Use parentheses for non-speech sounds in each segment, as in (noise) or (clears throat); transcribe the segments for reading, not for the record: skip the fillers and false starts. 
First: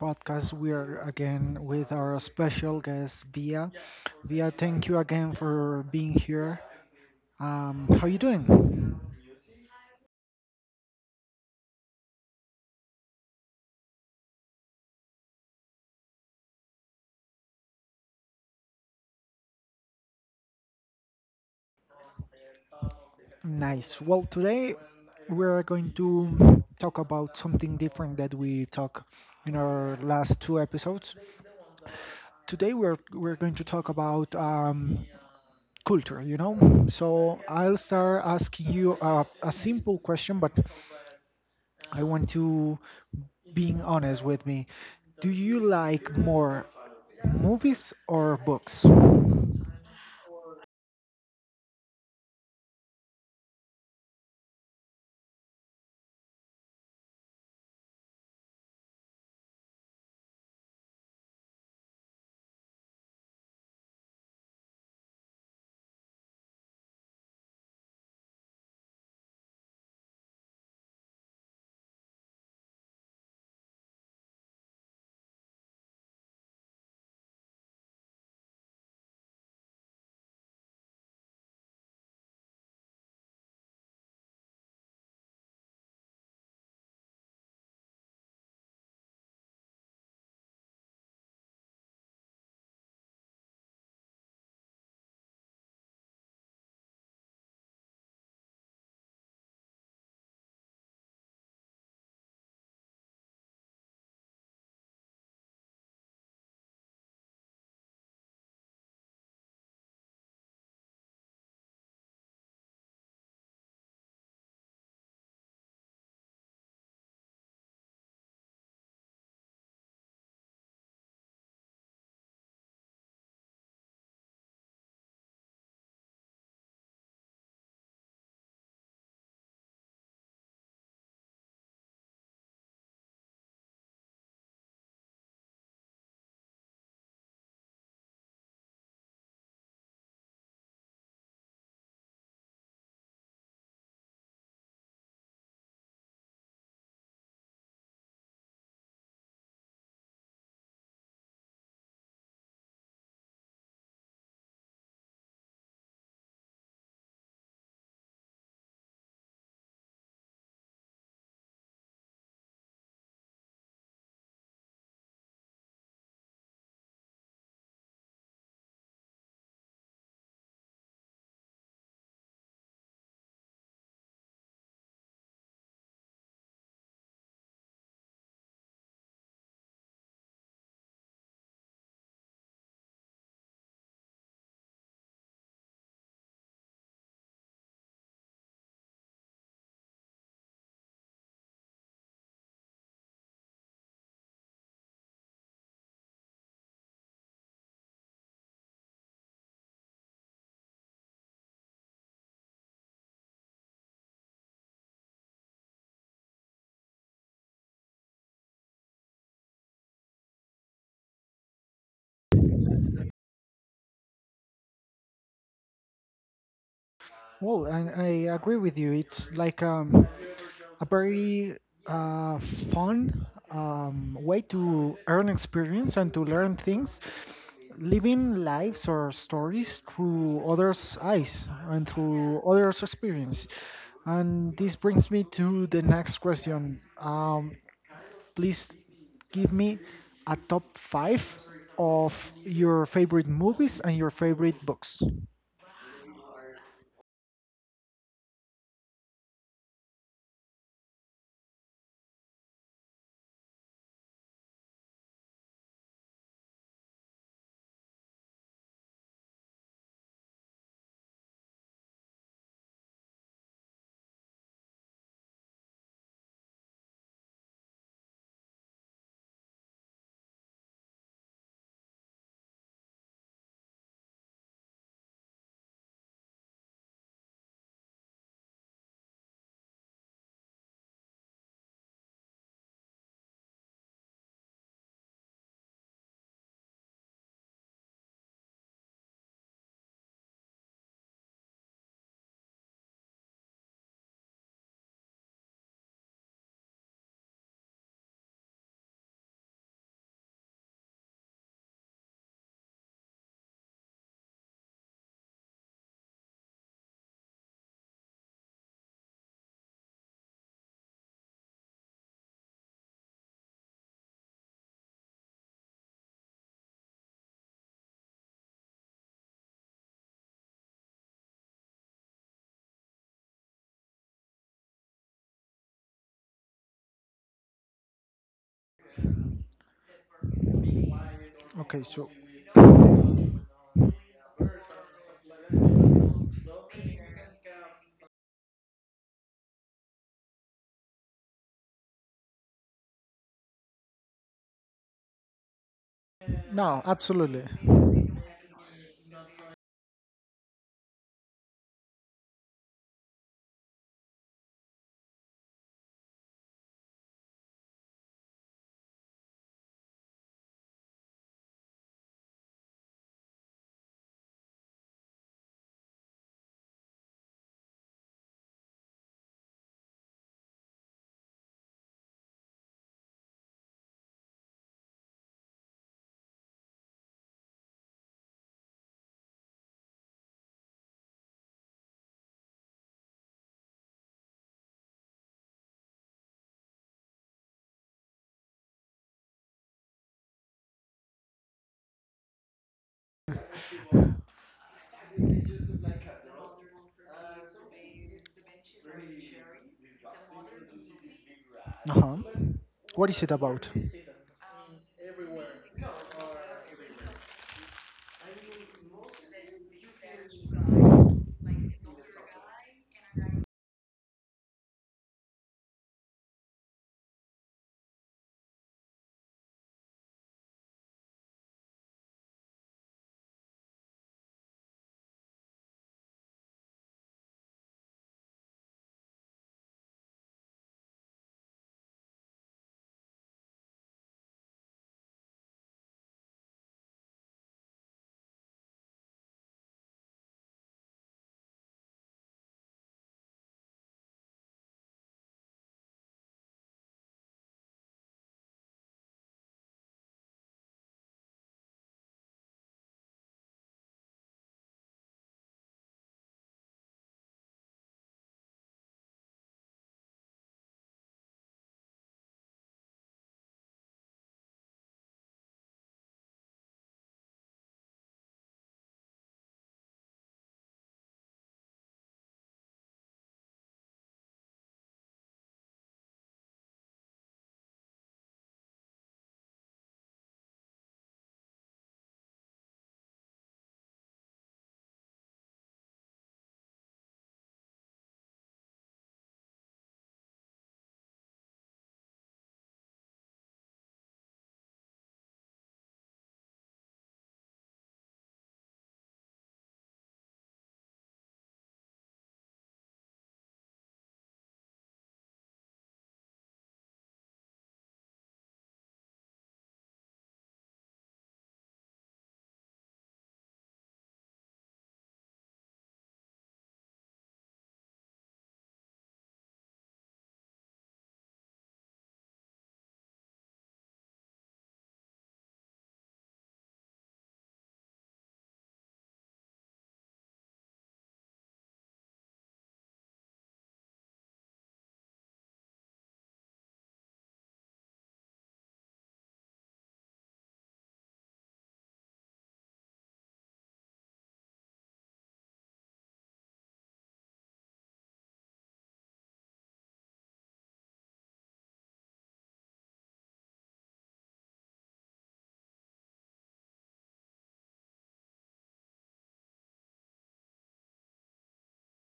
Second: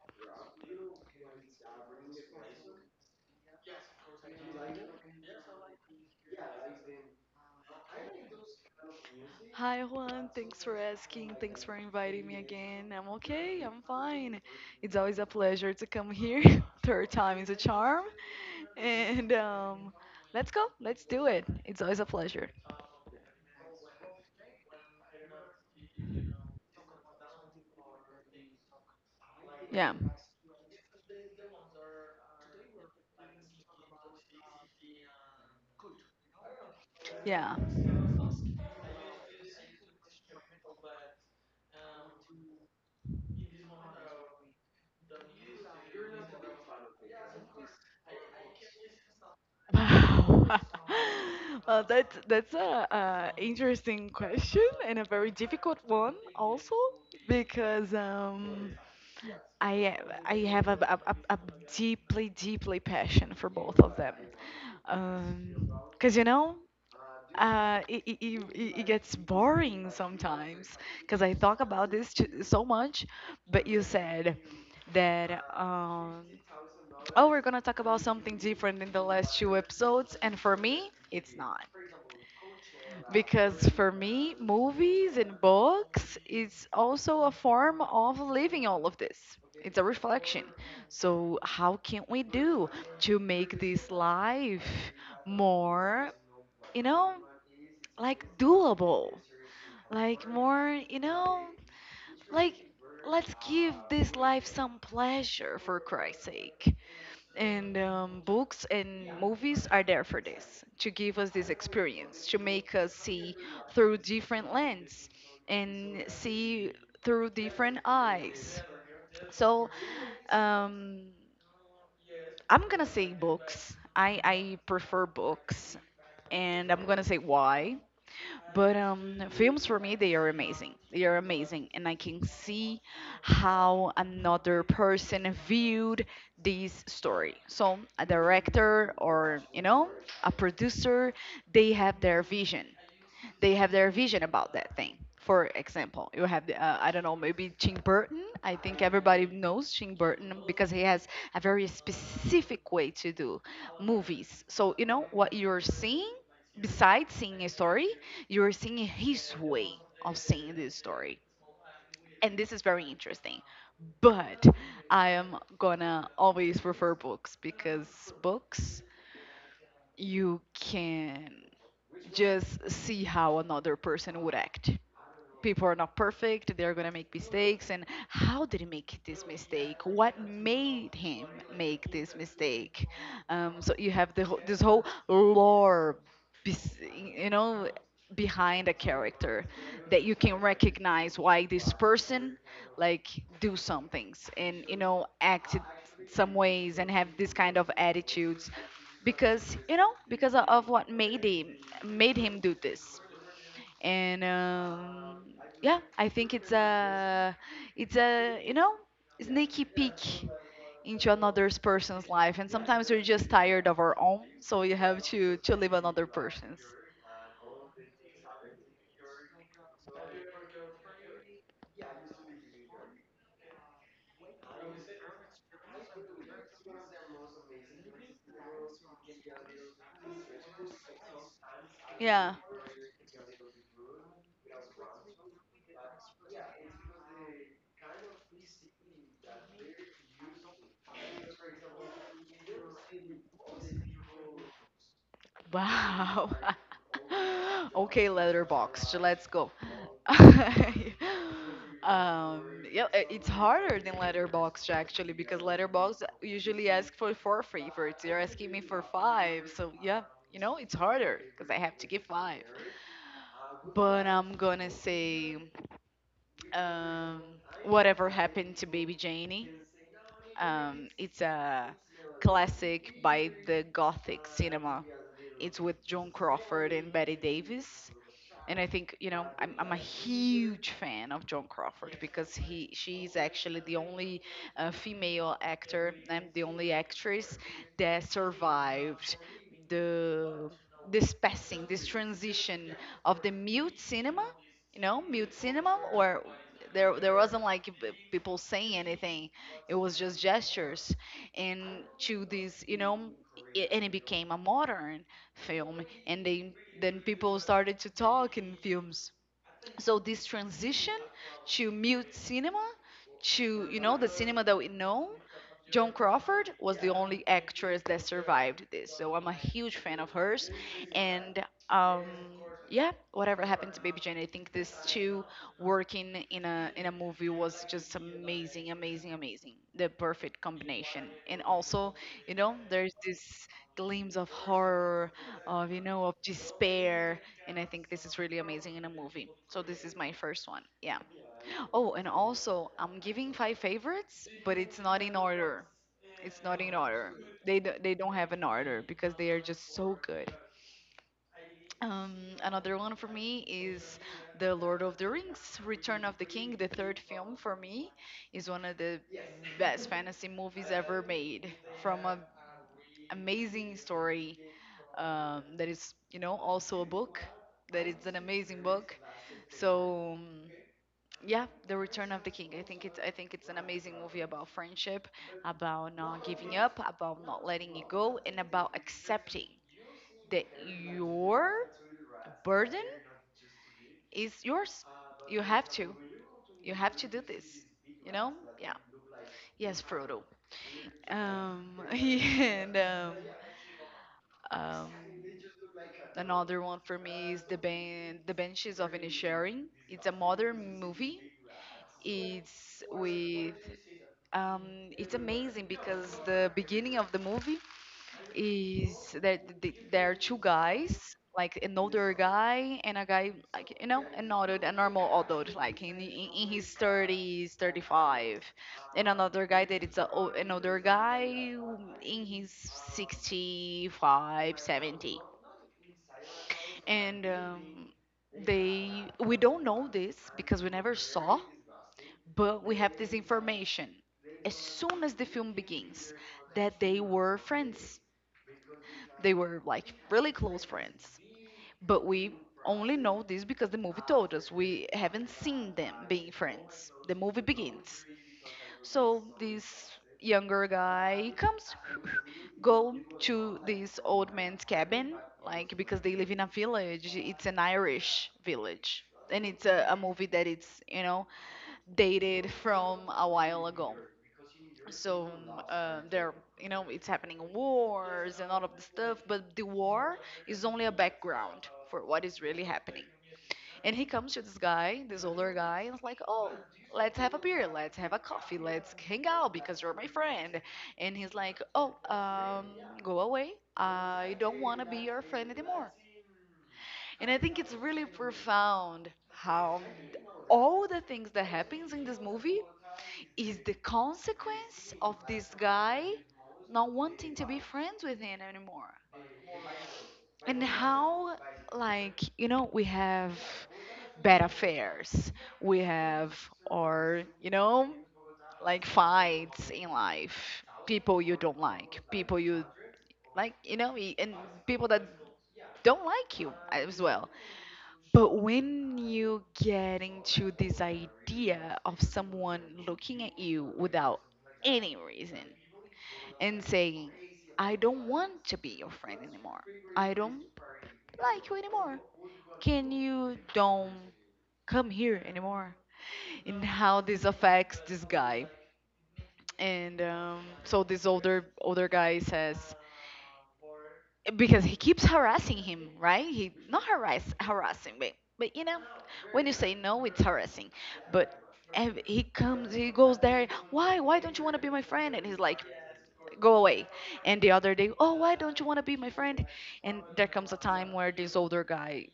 podcast. We are again with our special guest Via. Via, thank you again for being here. How you doing? Hi Juan, thanks for asking. Thanks for inviting me again. I'm okay, I'm fine. It's always a pleasure to come here. (laughs) Third time is a charm. And let's go, let's do it. It's always a pleasure. Nice. Well, today we're going to talk about something different that we talk in our Yeah. last two episodes. Today we're going to talk about culture. You know, so Yeah. I'll start asking you a simple question, but I want to, being honest with me. Do you like more movies or books? Wow. (laughs) Well, that's a, interesting question and a very difficult one also because I I have a deeply passion for both of them because it gets boring sometimes because I talk about this so much, but you said that. Oh, we're going to talk about something different in the last two episodes. And for me, it's not. Because for me, movies and books is also a form of living all of this. It's a reflection. So, how can we do to make this life more, you know, like doable? Like more, you know? Like, let's give this life some pleasure for Christ's sake. And books and movies are there for this, to give us this experience, to make us see through different lens and see through different eyes. So, um, I'm gonna say books. I prefer books, and I'm gonna say why. But films for me, they are amazing. They are amazing, and I can see how another person viewed this story. So a director or a producer, they have their vision they have their vision about that thing. For example, you have the, I don't know, maybe Tim Burton. I think everybody knows Tim Burton because he has a very specific way to do movies. So you know what you're seeing. Besides seeing a story, you're seeing his way of seeing this story, and this is very interesting. But I am gonna always prefer books, because books you can just see how another person would act. People are not perfect, they're going to make mistakes. And how did he make this mistake, what made him make this mistake? So you have this whole lore, bes- you know behind a character, that you can recognize why this person, like, do some things and act it some ways and have this kind of attitudes because, because of what made him do this. And yeah, I think it's a, it's a you know sneaky peek into another person's life, and sometimes we're just tired of our own, so you have to live another person's. Well, I agree with you. It's like a very uh, fun way to earn experience and to learn things, living lives or stories through others' eyes and Yeah. through others' experience. And this brings me to the next question. Please give me a top five of your favorite movies and your favorite books. Wow. (laughs) Okay, Letterboxd. Let's go. (laughs) um yeah, it's harder than Letterboxd actually, because Letterboxd usually ask for four favorites. You're asking me for five, so yeah, it's harder because I have to give five. But I'm gonna say, um Whatever Happened to Baby Janie. It's a classic by the gothic cinema. It's with Joan Crawford and Betty Davis. And I think, I'm a huge fan of Joan Crawford, because he she is actually the only female actor and the only actress that survived the this passing, this transition of the mute cinema, mute cinema, or there wasn't like people saying anything. It was just gestures, and to this, and it became a modern film and they then people started to talk in films. So this transition to mute cinema to the cinema that we know, Joan Crawford was the only actress that survived this, so I'm a huge fan of hers. And um yeah, Whatever Happened to Baby Jane. I think this two working in a movie was just amazing, amazing, amazing. The perfect combination. And Okay, also, so. There's this gleams of horror, of, of despair. And I think this is really amazing in a movie. So this is my first one. Yeah. Oh, and also I'm giving five favorites, but it's not in order. It's not in No, order. absolutely. They don't have an order, because they are just so good. Um, Another one for me is The Lord of the Rings: Return of the King. The third film for me is one of the best fantasy movies ever made. From a amazing story. There is, also a book that is an amazing book. So yeah, The Return of the King. I think it's an amazing movie about friendship, about not giving up, about not letting it go, and about accepting that your burden is yours. You have to. You have to do this. You know? Yeah. Yes, Frodo. (laughs) And Um, another one for me is the the Benches of Inisherin. It's a modern movie. Uh huh. It's What is it with about? it's amazing, because the beginning of the movie is that there are two guys, like an older guy and a guy, like, an adult, a normal adult, like in his 30s, 35, and another guy that it's another guy in his 65, 70. And they we don't know this because we never saw, but we have this information as soon as the film begins, that they were friends. They were, like, really close friends, but we only know this because the movie told us, we haven't seen them being friends. The movie begins, so this younger guy comes, (laughs) go to this old man's cabin, like, because they live in a village. It's an Irish village, and it's a movie that it's, dated from a while ago. So there, it's happening wars and all of the stuff, but the war is only a background for what is really happening. And he comes to this guy, this older guy, and it's like, oh, let's have a beer, let's have a coffee, let's hang out because you're my friend. And he's like, oh, go away. I don't want to be your friend anymore. And I think it's really profound how all the things that happens in this movie is the consequence of this guy not wanting to be friends with him anymore. And how, like, we have bad affairs, we have, or, like, fights in life, people you don't like, people you like, and people that don't like you as well. But when you get into this idea of someone looking at you without any reason and saying, I don't want to be your friend anymore, I don't like you anymore. Can you don't come here anymore? And how this affects this guy? And so this older guy says, because he keeps harassing him, right, he not harassing, but, you know, when you say no, it's harassing. But he comes, he goes there, why don't you want to be my friend? And he's like, go away. And the other day, oh, why don't you want to be my friend? And there comes a time where this older guy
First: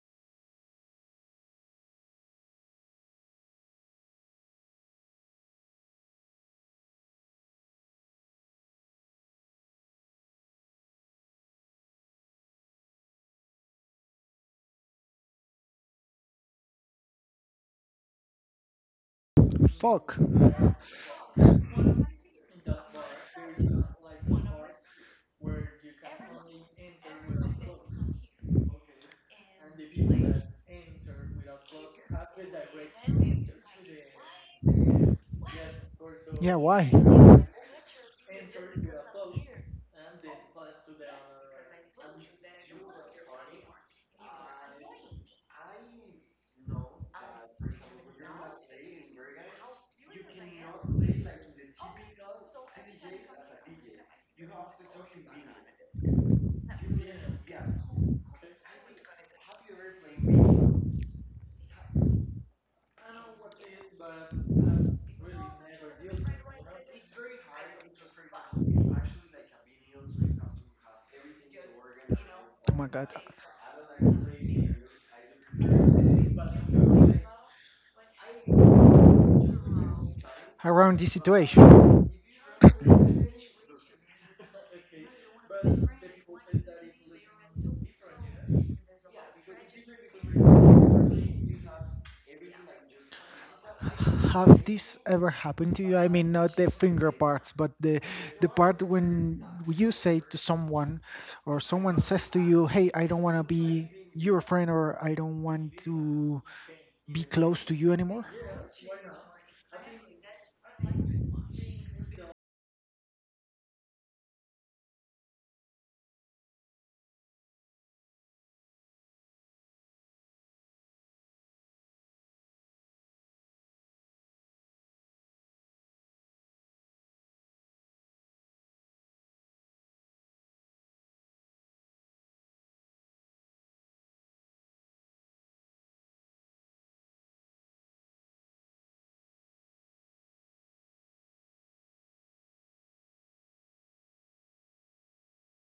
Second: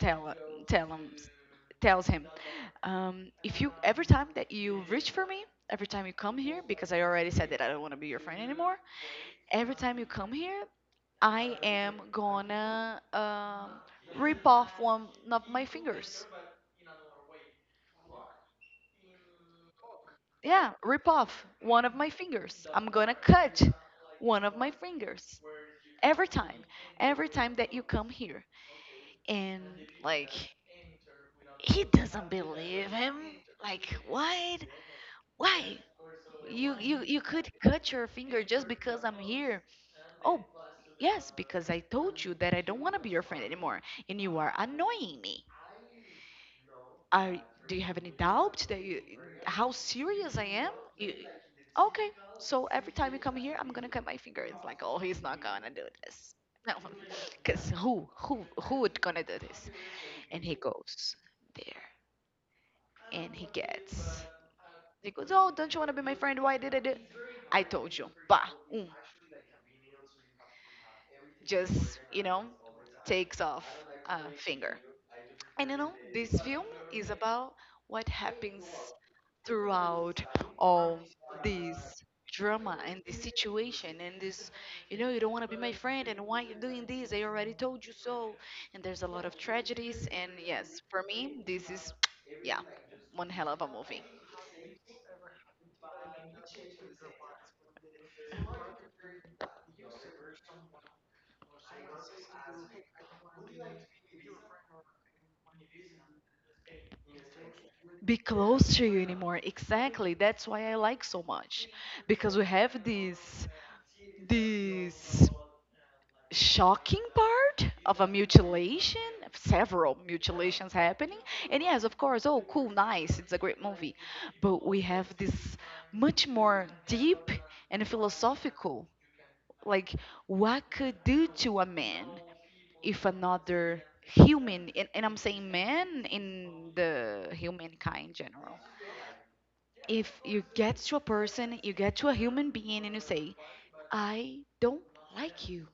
tell tell him tells him, if you, every time that you reach for me, every time you come here, because I already said that I don't want to be your friend anymore, every time you come here, I am gonna, rip off one of my fingers. Fuck. Yeah, rip off one of my fingers, I'm gonna cut one of my fingers every time, every time that you come here. And, like, he doesn't believe him, like, what, why. Yeah, You why? you you could cut your finger just because I'm Oh here. Oh, yes, because I told you that I don't want to be your friend anymore, and you are annoying me. Are do you have any doubt that you, how serious I am? You, okay, so every time you come here, I'm gonna cut my finger. It's like, oh, he's not gonna do this. No, (laughs) because who would gonna do this? And he goes there, and he gets. He goes, oh, don't you want to be my friend? Why did I do? I told you. Bah, um, just, my god. takes off a finger. And this film is about what happens throughout all Around this this situation. drama, and this situation, and this, you don't want to be my friend, and why you're doing this, I already told you so. And there's a lot of tragedies, and yes, for me this is, yeah, one hell of a movie. Have this ever happened to you? I mean, not the finger parts, but the part when you say to someone, or someone says to you, "Hey, I don't want to be your friend," or "I don't want to be close to you Be anymore." close to you anymore, exactly, that's why I like so much, because we have this, this. shocking part of a mutilation, of several mutilations happening. And yes, of course, oh, cool, nice, it's a great movie. But we have this much more deep and philosophical, like, what could do to a man if another human — and I'm saying man in the humankind in general — if you get to a person, you get to a human being, and you say, I don't like you.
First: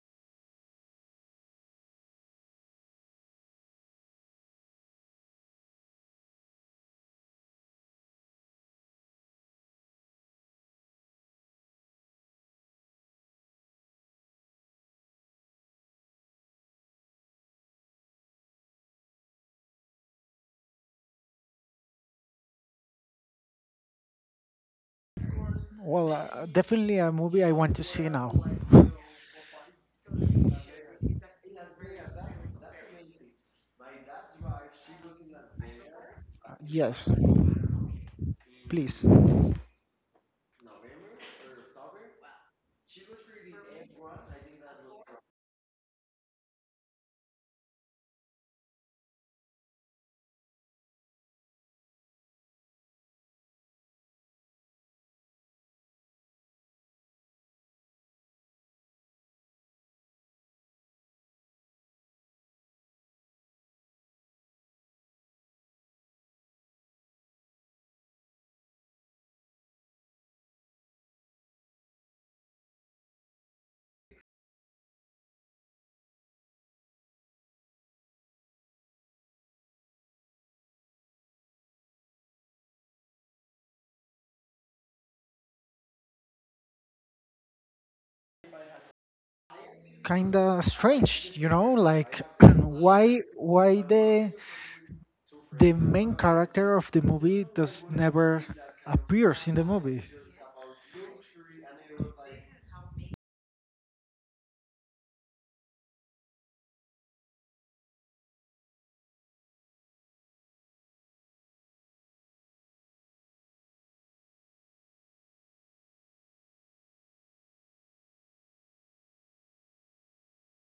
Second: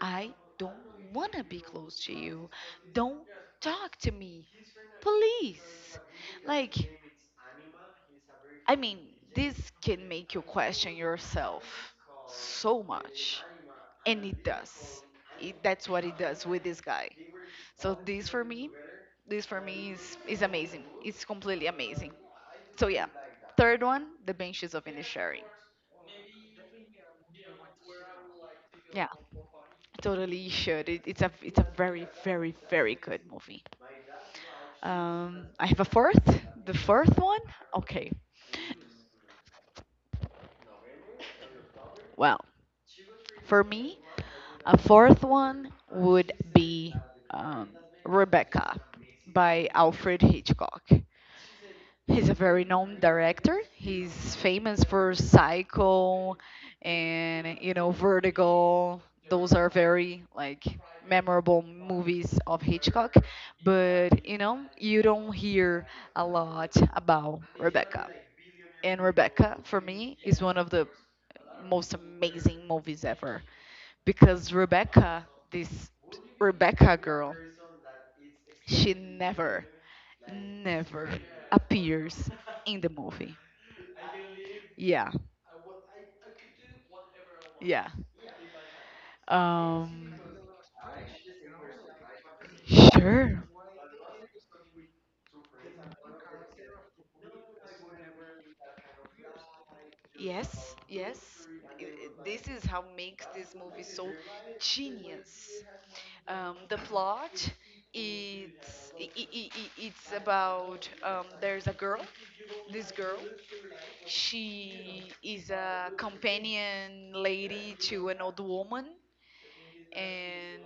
I don't want to be close to you. Don't talk to me, please. Like, I mean, this can make you question yourself so much. And it does. That's what it does with this guy. So, this for me is amazing. It's completely amazing. So, yeah. Third one, The Benches of Inisherin. Well, definitely a movie I want to see now. (laughs) Yeah, totally (laughs) should. It's a it's a very good movie. I have a fourth. The yes, fourth one? Okay. please. Well, for me, a fourth one would be um, Rebecca by Alfred Hitchcock. He's a very known director. He's famous for Psycho and, you know, Vertigo. Those are very like memorable movies of Hitchcock, but you know, you don't hear a lot about Rebecca. And Rebecca for me is one of the most amazing movies ever because Rebecca, this Rebecca girl, she never appears in the movie. Yeah, yeah. Um, Kinda strange, you know, like (clears throat) sure. why the main character of the movie does never appears in the movie. Yes, yes. This is how makes this movie so genius. The plot it's I- it's about there's a girl, this girl. She is a companion lady to an old woman, and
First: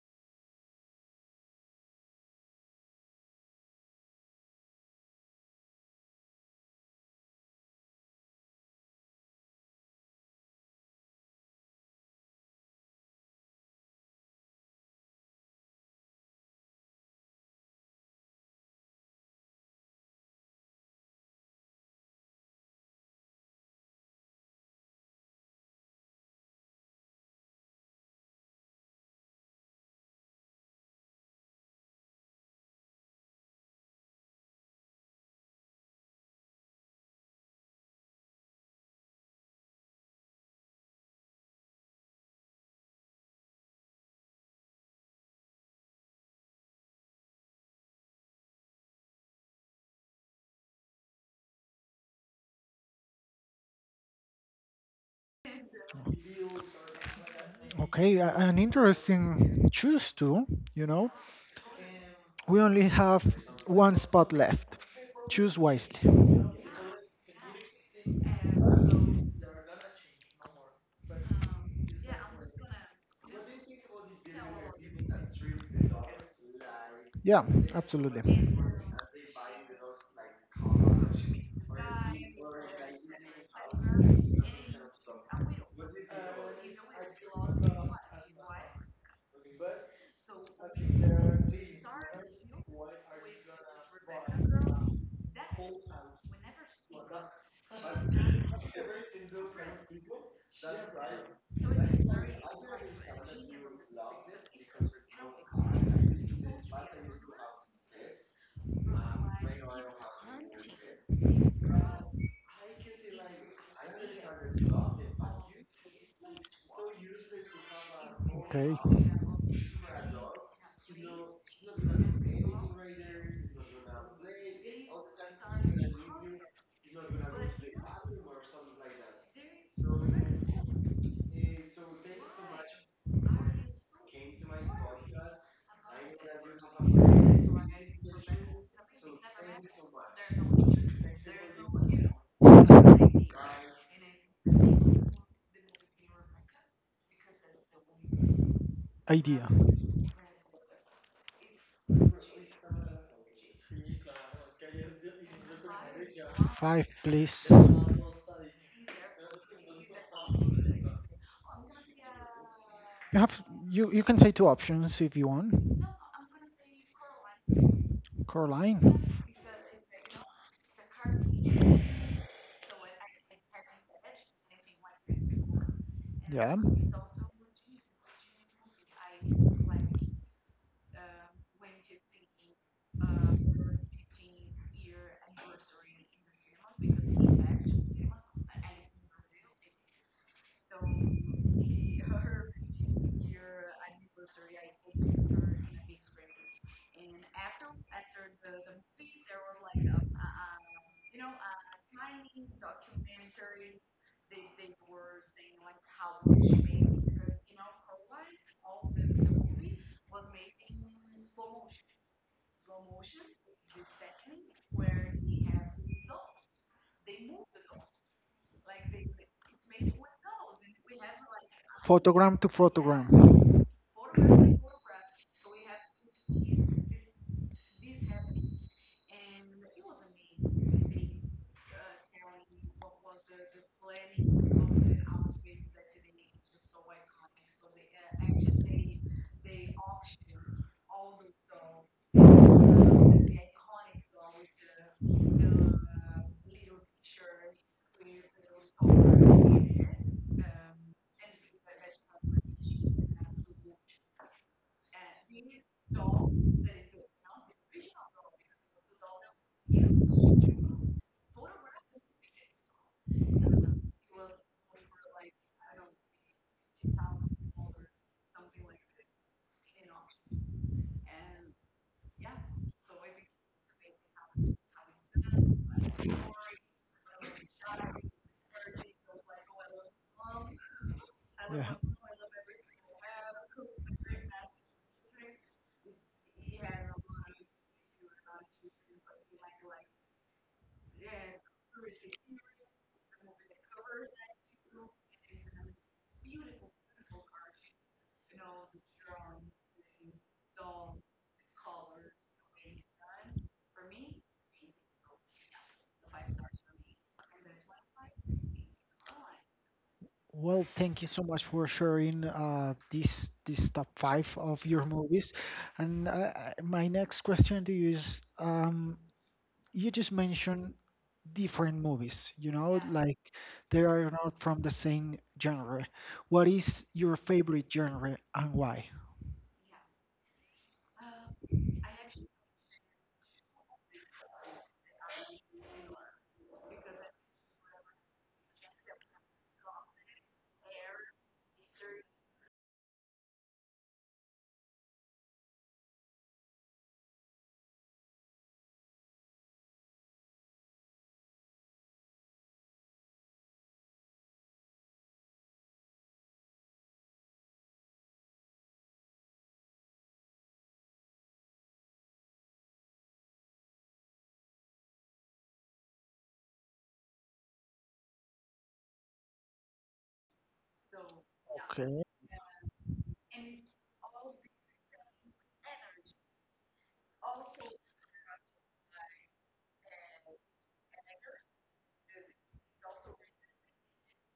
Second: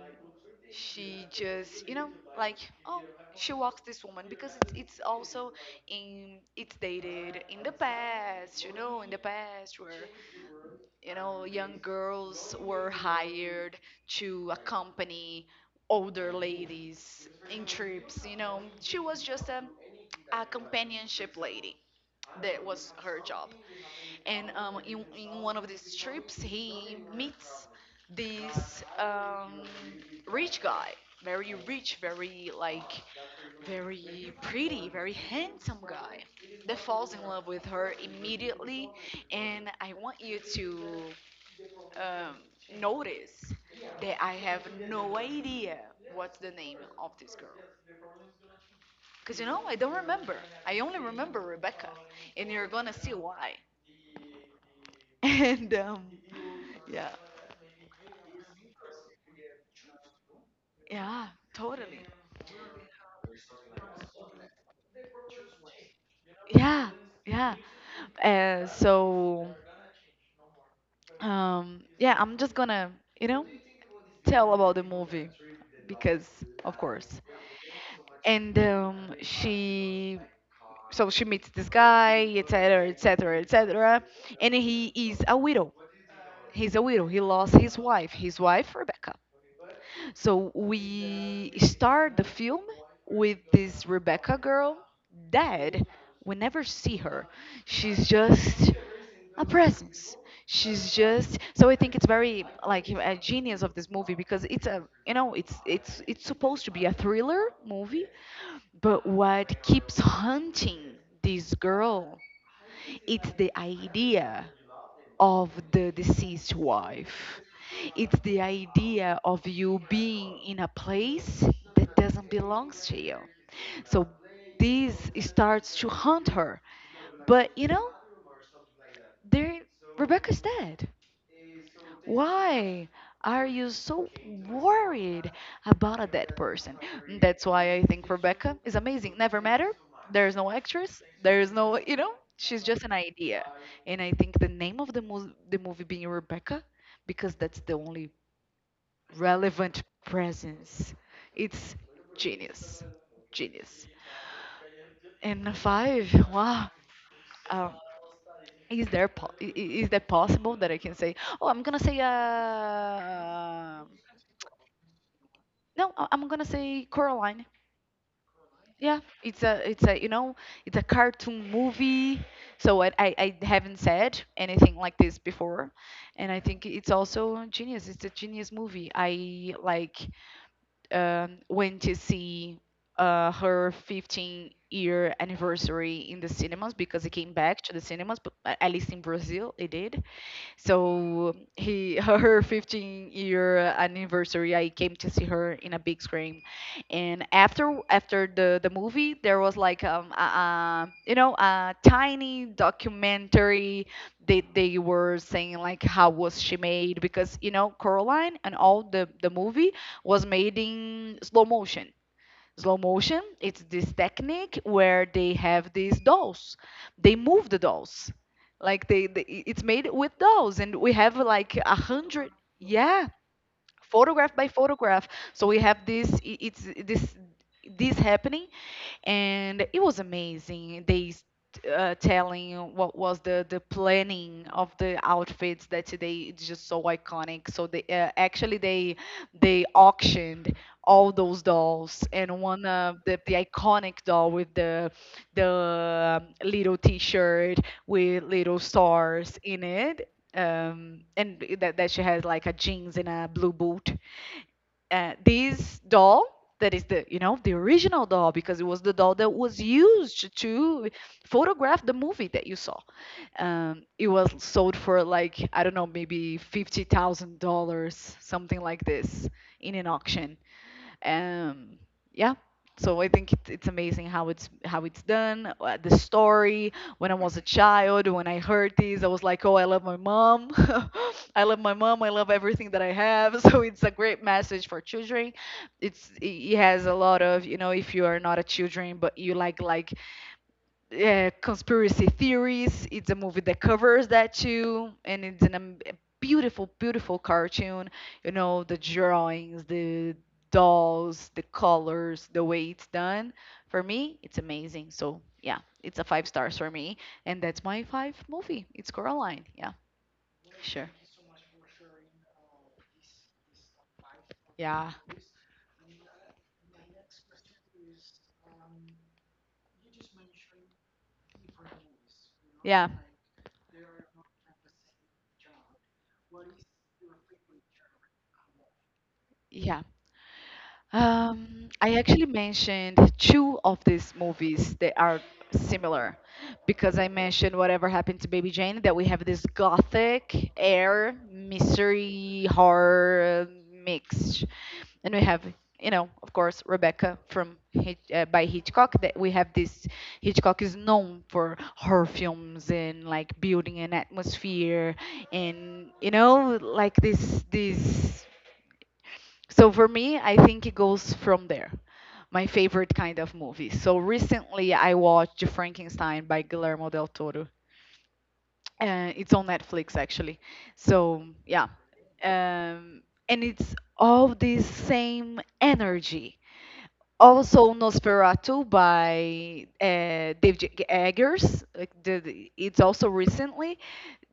she just, you know, like, oh, she walks this woman because it's also in it's dated in the past, you know, in the past where, you know, young girls were hired to accompany older ladies in trips. You know, she was just a companionship lady. That was her job. And in one of these trips, he meets this rich guy, very rich, very like, very pretty, very handsome guy that falls in love with her immediately. And I want you to um, notice that I have no idea what's the name of this girl. Because you know, I don't remember. I only remember Rebecca. And you're gonna see why. (laughs) And yeah, Okay, an interesting choose to, you know. yeah, totally. We only have one spot left. Choose wisely. Yeah, yeah. So, yeah, I'm just gonna, you know, tell about the movie because, of course. Yeah, absolutely. And she, so she meets this guy, etc., etc., etc. And he is a widow. He's a widow. He lost his wife Rebecca. So we start the film with this Rebecca girl dead. We never see her. She's just a presence. She's just so I think it's very like a genius of this movie because it's a, you know, it's supposed to be a thriller movie, but what keeps hunting this girl? It's the idea of the deceased wife. It's the Okay. idea of you being in a place that doesn't belong to you. So this starts to haunt her. But you know, there Rebecca's dead. Why are you so worried about a dead person? That's why I think Rebecca is amazing. Never met her. There's no actress. There's no, you know, she's just an idea. And I think the name of the movie being Rebecca, because that's the only Idea. relevant presence. It's genius. Genius. And five, wow. Five, please. Um, is there po- I- is that possible that I can say, oh, I'm gonna say You have you can say two options if you want. no, I'm gonna say Coraline. Caroline. Yeah, it's a it's a, you know, it's a cartoon movie. So I haven't said anything like this before, and I Yeah. think it's also genius. It's a genius movie. I like, went to see her 15-year anniversary in the cinemas because it came back to the cinemas, but at least in Brazil it did. So he (laughs) her 15-year anniversary, I came to see her in a big screen, and after the movie, there was like you know, a tiny documentary. They were saying like how was she made, because you know Coraline and all the movie was made in slow motion. Slow motion, it's this technique where they have these dolls, they move the dolls, like they, it's made with dolls, and we have like a hundred, Photogram to yeah, photogram. photograph by photograph. So we have this, it's this, this happening, and it was amazing. Telling what was the planning of the outfits that today it's just so iconic. So they, actually they auctioned all those dolls, and one of the iconic doll with the little T-shirt with little stars in it, that she has like a jeans and a blue boot. This doll that is the, you know, the original doll because it was the doll that was used to photograph the movie that you saw. It was sold for like, I don't know, maybe $50,000, something like this, in an auction. um yeah, so I think it's amazing how it's done, the story. When I was a child, when I heard this, I was like, oh, I love my mom. (laughs) I love Yeah. my mom, I love everything that I have. (laughs) So it's a great message for children. It it has a lot of, you know, if you are not a children, but you like conspiracy theories. It's a movie that covers that too, and it's a beautiful, beautiful cartoon. You know, the drawings, the dolls, the colors, the way it's done. For me, it's amazing. So yeah, it's a five stars for me, and that's my five movie. It's Coraline. Yeah, Well, sure. thank you so much for sharing this this top five of your movies. And my next question to you is, you just mentioned different movies, you know, yeah, Yeah, like they are not from the same genre. What is your favorite genre and why? yeah, I actually mentioned two of these movies that are similar because I mentioned Whatever Happened to Baby Jane, that we have this gothic air, mystery, horror mixed. And we have, you know, of course, Rebecca from by Hitchcock, that we have this. Hitchcock is known for horror films and like building an atmosphere and, you know, like this so for me, I think it goes from there. My favorite kind of movie. So recently, I watched Frankenstein by Guillermo del Toro. It's on Netflix actually. So yeah, Okay. um, and it's all this same energy, also Nosferatu by Dave Eggers. Like it's also recently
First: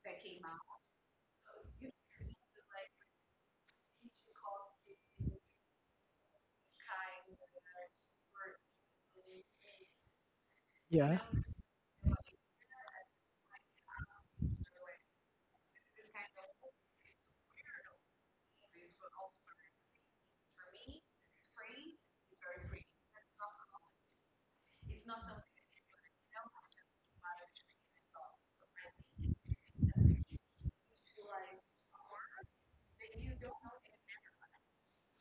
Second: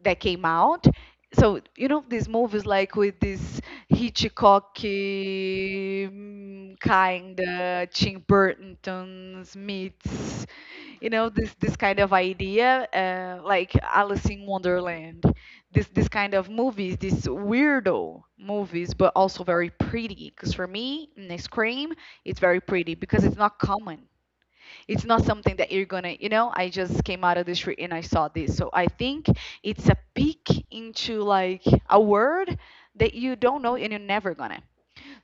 that came out. So you know these movies like with this Hitchcock, kind of Tim Burton's meets, you Yeah. know, this kind of idea, like Alice in Wonderland. This kind of movies, these weirdo movies, but also very pretty. Because for me, in Scream, it's very pretty because it's not common. It's not something that you're gonna, you know, I just came out of the street and I saw this. So I think it's a peek into like a word that you don't know and you're never gonna.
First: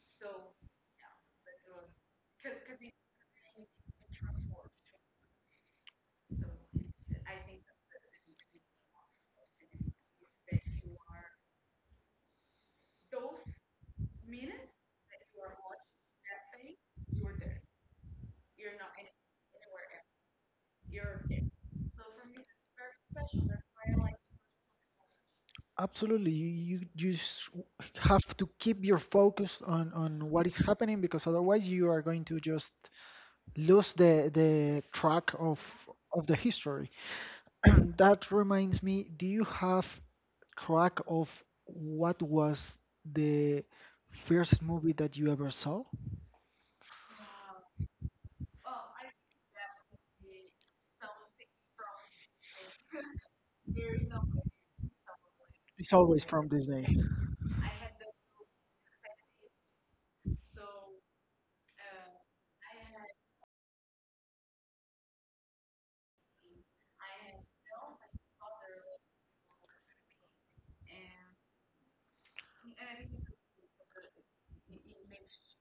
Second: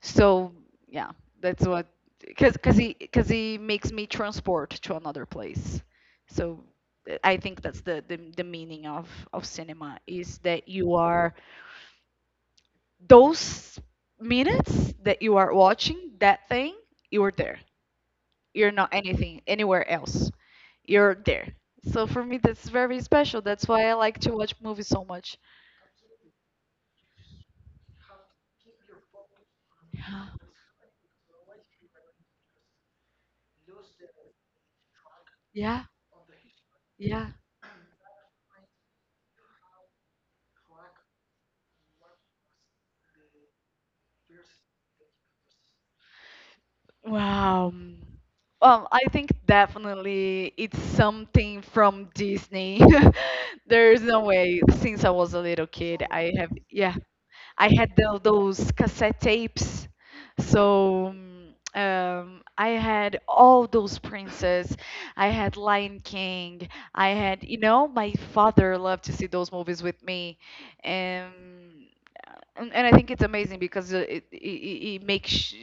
So yeah, that's what, because he makes me transport to another place. So I think that's the meaning of cinema, is that you are those minutes that you are watching that thing, you are there. You're not anything anywhere else. You're there. So for me, that's very special. That's why I like to watch movies so much. Absolutely, you just have to keep your focus on what (gasps) is happening because otherwise you are going to just lose the track Yeah, of the history. yeah. (clears throat) That reminds me, do you have track of what was the first movie that you ever saw? Wow. Well, I think definitely it's something from Disney. (laughs) There's no way. Since I was a little It's kid, always I from have, yeah. Disney. I had those cassette tapes. So I had all those princes. I had Lion King. I had, you know, my father loved to see those movies with me. Um, and I think it's amazing because it makes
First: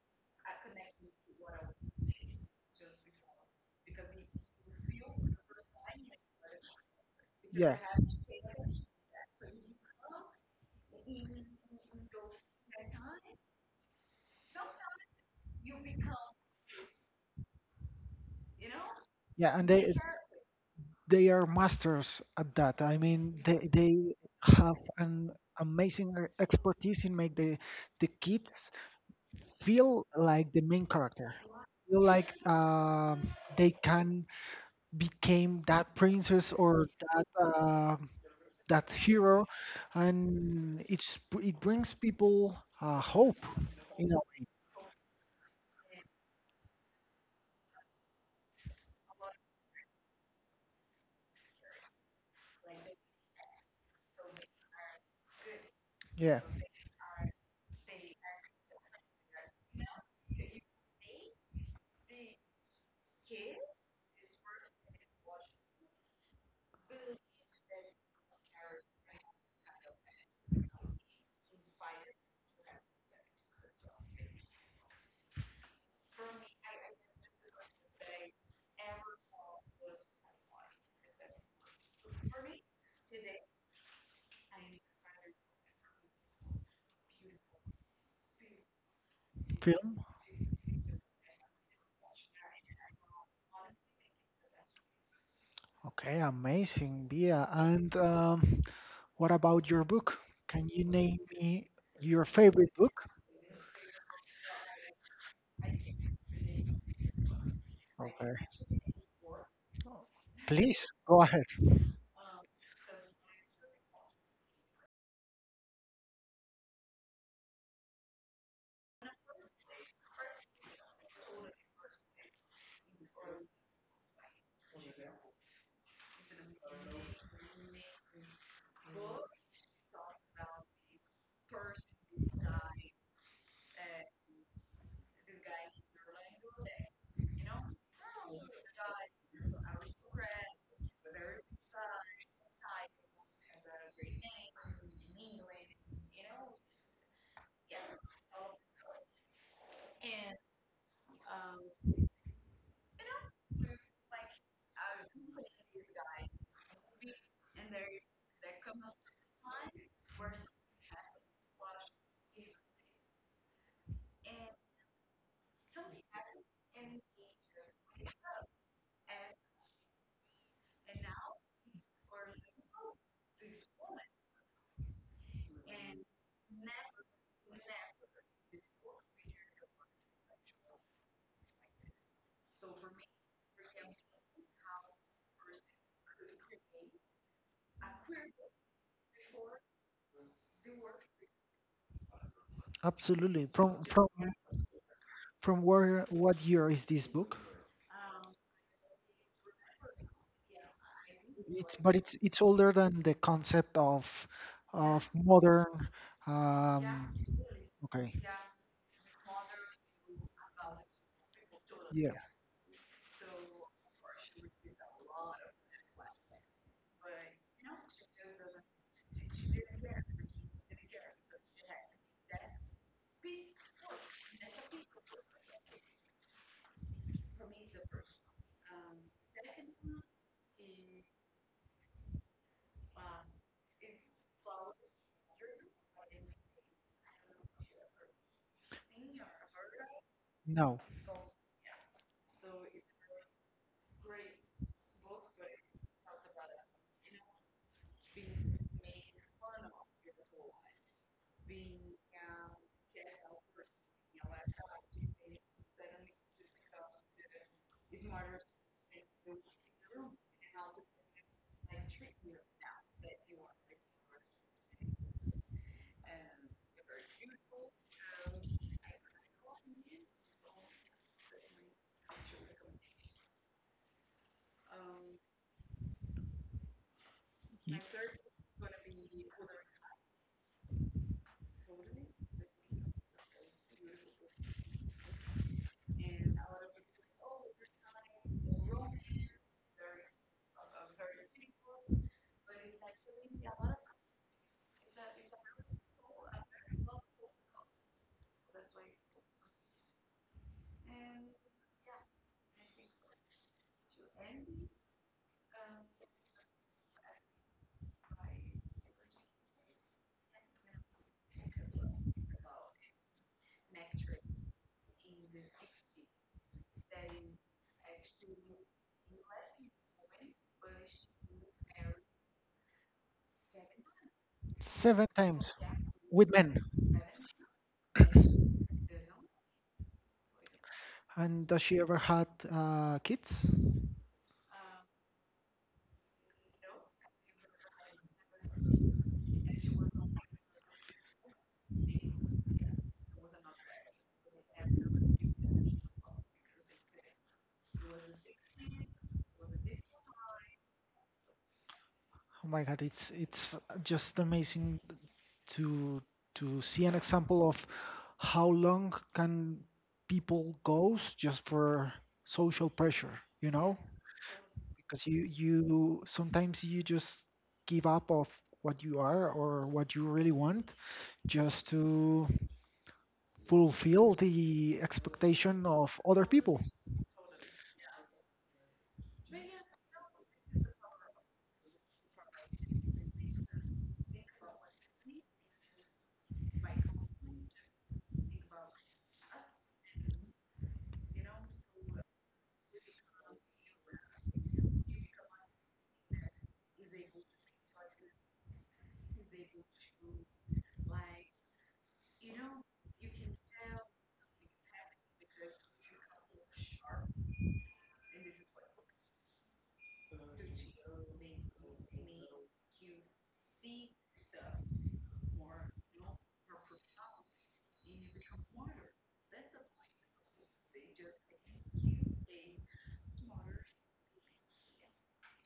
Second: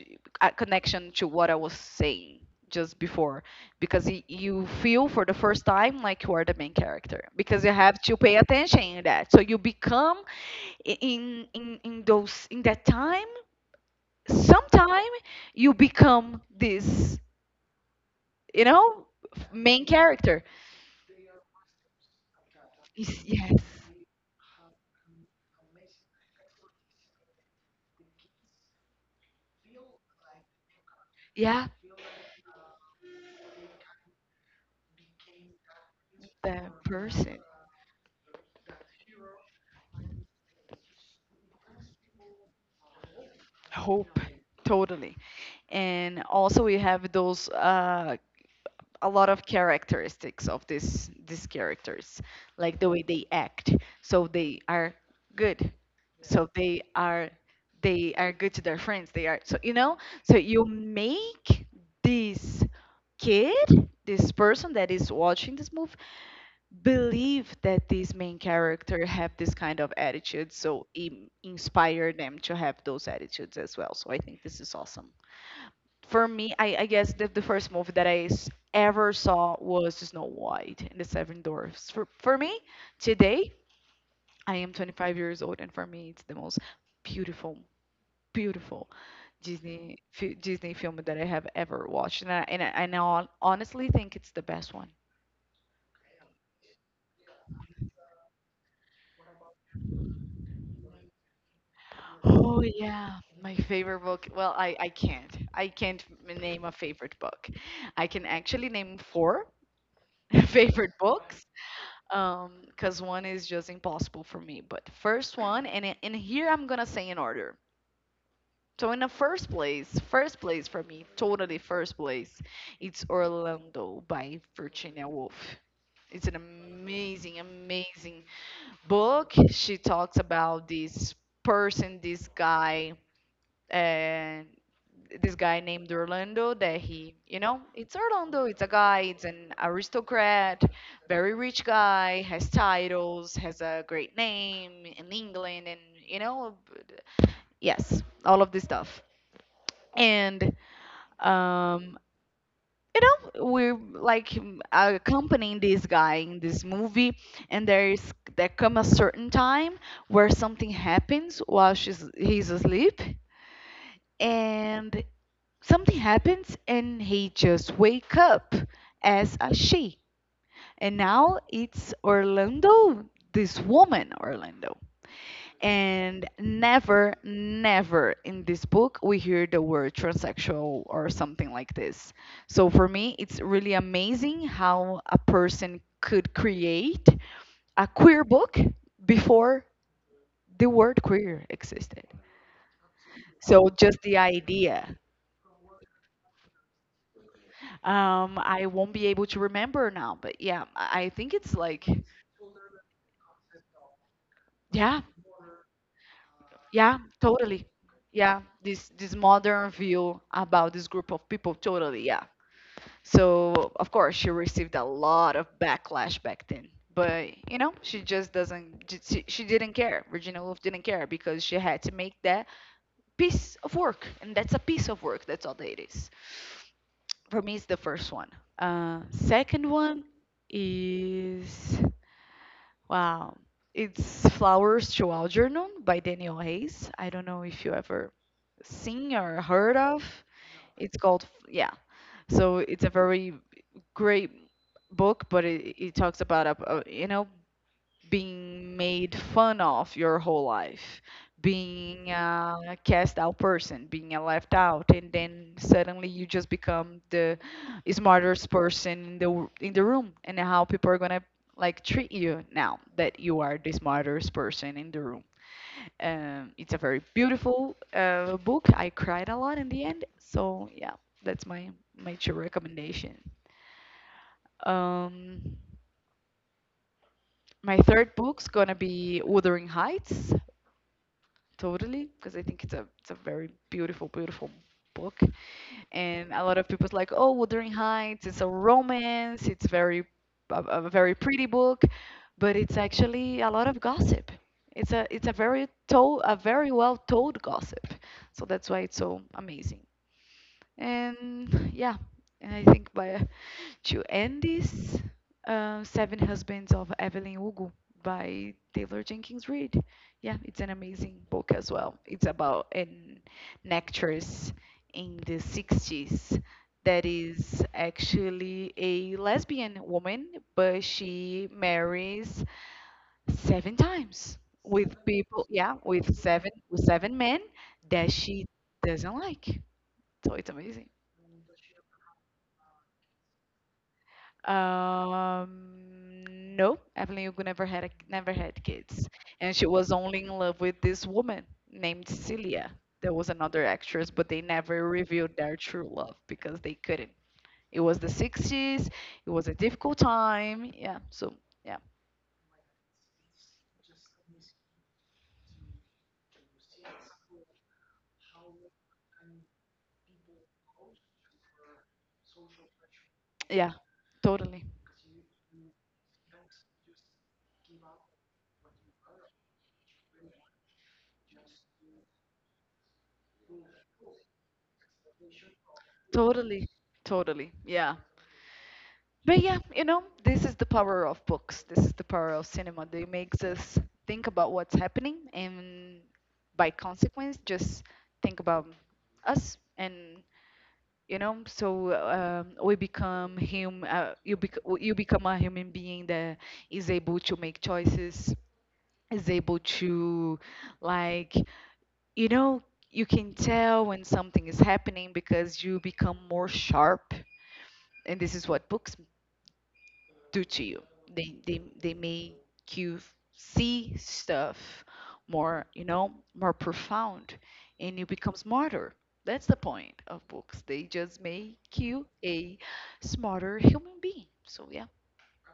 a connection to what I was saying just before, because you feel for the first time like you are the main character because you Yeah, have to pay attention in that, so you become, in those, in that time, sometime you become this, you know, yeah, and main character. they are masters at that. I Is- mean, yes, they have an amazing expertise in make the kids feel like the main character, yeah, feel like they can become that princess the or that person, that hero, and it's it brings people hope. You hope, know, totally. And also we have those, a lot of characteristics of this these characters, like the way they act. So they are good. yeah, So they are they are good to their friends. They are so, you know. So you make this kid, this person that is watching this movie, believe that this main character have this kind of attitude. So inspire them to have those attitudes as well. So I think this is awesome. For me, I guess the first movie that I ever saw was Snow White and the Seven Dwarfs. For me, today, I am 25 years old, and for me, it's the most beautiful, beautiful film. Disney film that I have ever watched. And I honestly think it's the best one. Okay, amazing, Bia. And what about your book? Can you name me your Oh, favorite book? yeah, my favorite book. Well, I can't. I can't name a favorite book. I can Okay, actually name four (laughs) please favorite go books. ahead. Because one is just impossible for me. But the first one, and here I'm gonna say in order. So in the first place, for me, totally first place, it's Orlando by Virginia Woolf. It's an amazing book. She talks about this person this guy and this guy named Orlando, that he, you know, it's Orlando, it's a guy, it's an aristocrat, very rich guy, has titles, has a great name in England, and, you know, yes, all of this stuff. And, um, you know, we're like accompanying this guy in this movie, and there's there come a certain time where something happens while she's he's asleep, and something happens and he just wake up as a she. And now it's Orlando, this woman Orlando. And never in this book we hear the word transsexual or something like this. So for me, it's really amazing how a person could create a queer book before the word queer existed. Absolutely. So just the idea. From where? What year is this book? I won't be able to remember now, but yeah, I think it's It's like, but it's older than the concept yeah, of modern. Um, yeah, totally. okay. Yeah, this modern view about this group of people, totally, Yeah. yeah. So, of course, she received a lot of backlash back then, but you know, she just doesn't, j- she, didn't care. Virginia Woolf didn't care because she had to make that piece of work, and that's a piece of work, that's all that it is. For me, it's the first one. Second one is, wow, it's Flowers to Algernon by Daniel Hayes. I don't know if you ever seen or heard of. No. It's called, yeah. So it's a very great book, but it talks about a, you know, being made fun of your whole life, being a cast out person, being a left out, and then suddenly you just become the smartest person in the room, and how people are gonna like treat you now that you are the smartest person in the room. It's a very beautiful book. I cried a lot in the end, so yeah, that's my true recommendation. Um, my y- third book's gonna be Wuthering Heights, totally, because I think it's a very beautiful, beautiful book. And a lot of people's like, oh, Wuthering Heights, it's a romance, it's very a very pretty book, but it's actually a lot of gossip. It's a very told a very well told gossip. So that's why it's so amazing. And (laughs) yeah, and I think by (laughs) to end this, Seven Husbands of Evelyn Hugo by Taylor Jenkins Reid. Yeah, it's an amazing book as well. It's about an actress in the 60s that is actually a lesbian woman, but she marries seven times with Seven people, times yeah, with with men. Seven men that she doesn't like. So it's amazing. And does she ever had kids? No, Evelyn Hugo never never had kids, and she was only in love with this woman named Celia. There was another actress, but they never revealed their true love because they couldn't. It was the 60s. It was a difficult time. Yeah. So yeah, Oh my God, it's just amazing to to see an example of how long can people goes just for social pressure, you yeah, know? totally, Because you sometimes you just give up of what you are or what you really want just to fulfill the expectation of other totally, people. totally. Yeah. But yeah, you know, this is the power of books. This is the power of cinema. They makes us think about what's happening, and by consequence just think about us. And you know, so we become him you you become a human being that is able to make choices, is able to, like, you know, you can tell when something is happening because you become more sharp, and this is what books do to you. They make you see stuff more, you know, more profound, and you become smarter. That's the point of books. They just make you a smarter human being. So yeah.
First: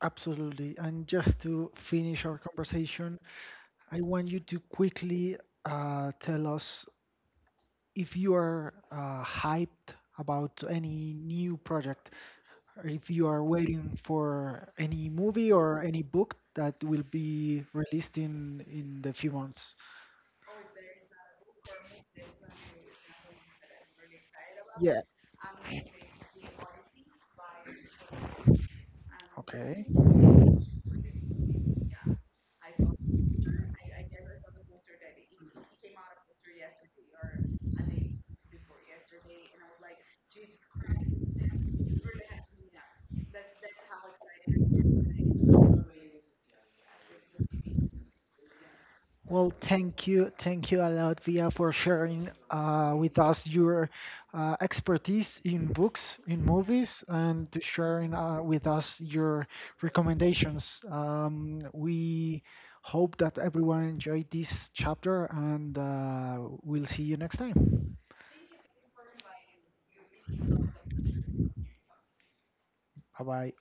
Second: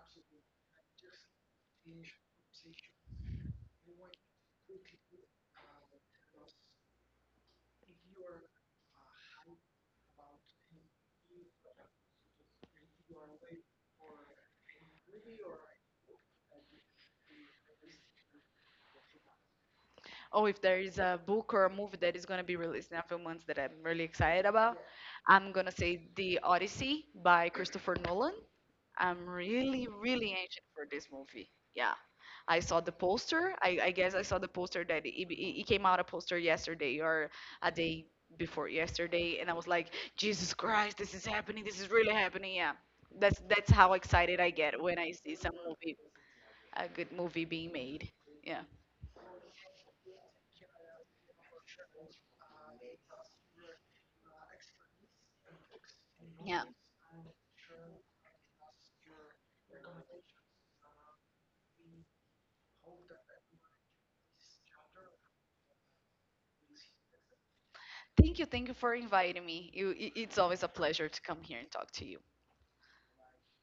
Absolutely. And just to finish our conversation, I want you to quickly tell us if you are hyped about any new project, or if you are waiting for any movie or any book that will be released in the few months. Oh, if there is a book or a movie that is gonna be released in a few months that I'm really excited about, Yeah. I'm gonna say The Odyssey by Christopher Nolan. I'm Okay. really, really anxious for this movie. Yeah. I saw the poster. I guess I saw the poster that it came out a poster yesterday or a day before yesterday, and I was like, Jesus Christ, this is happening. This is really happening. Yeah. That's how excited I get when I see some movie, a good movie being made. Yeah. Well, thank you a lot, Via, for sharing with us your expertise in books, in Yeah. movies, and to sharing with us your recommendations. We hope that everyone enjoyed this chapter, and we'll see you next time. Thank you for inviting me. You, it's always a pleasure to come here and talk to you. Bye bye.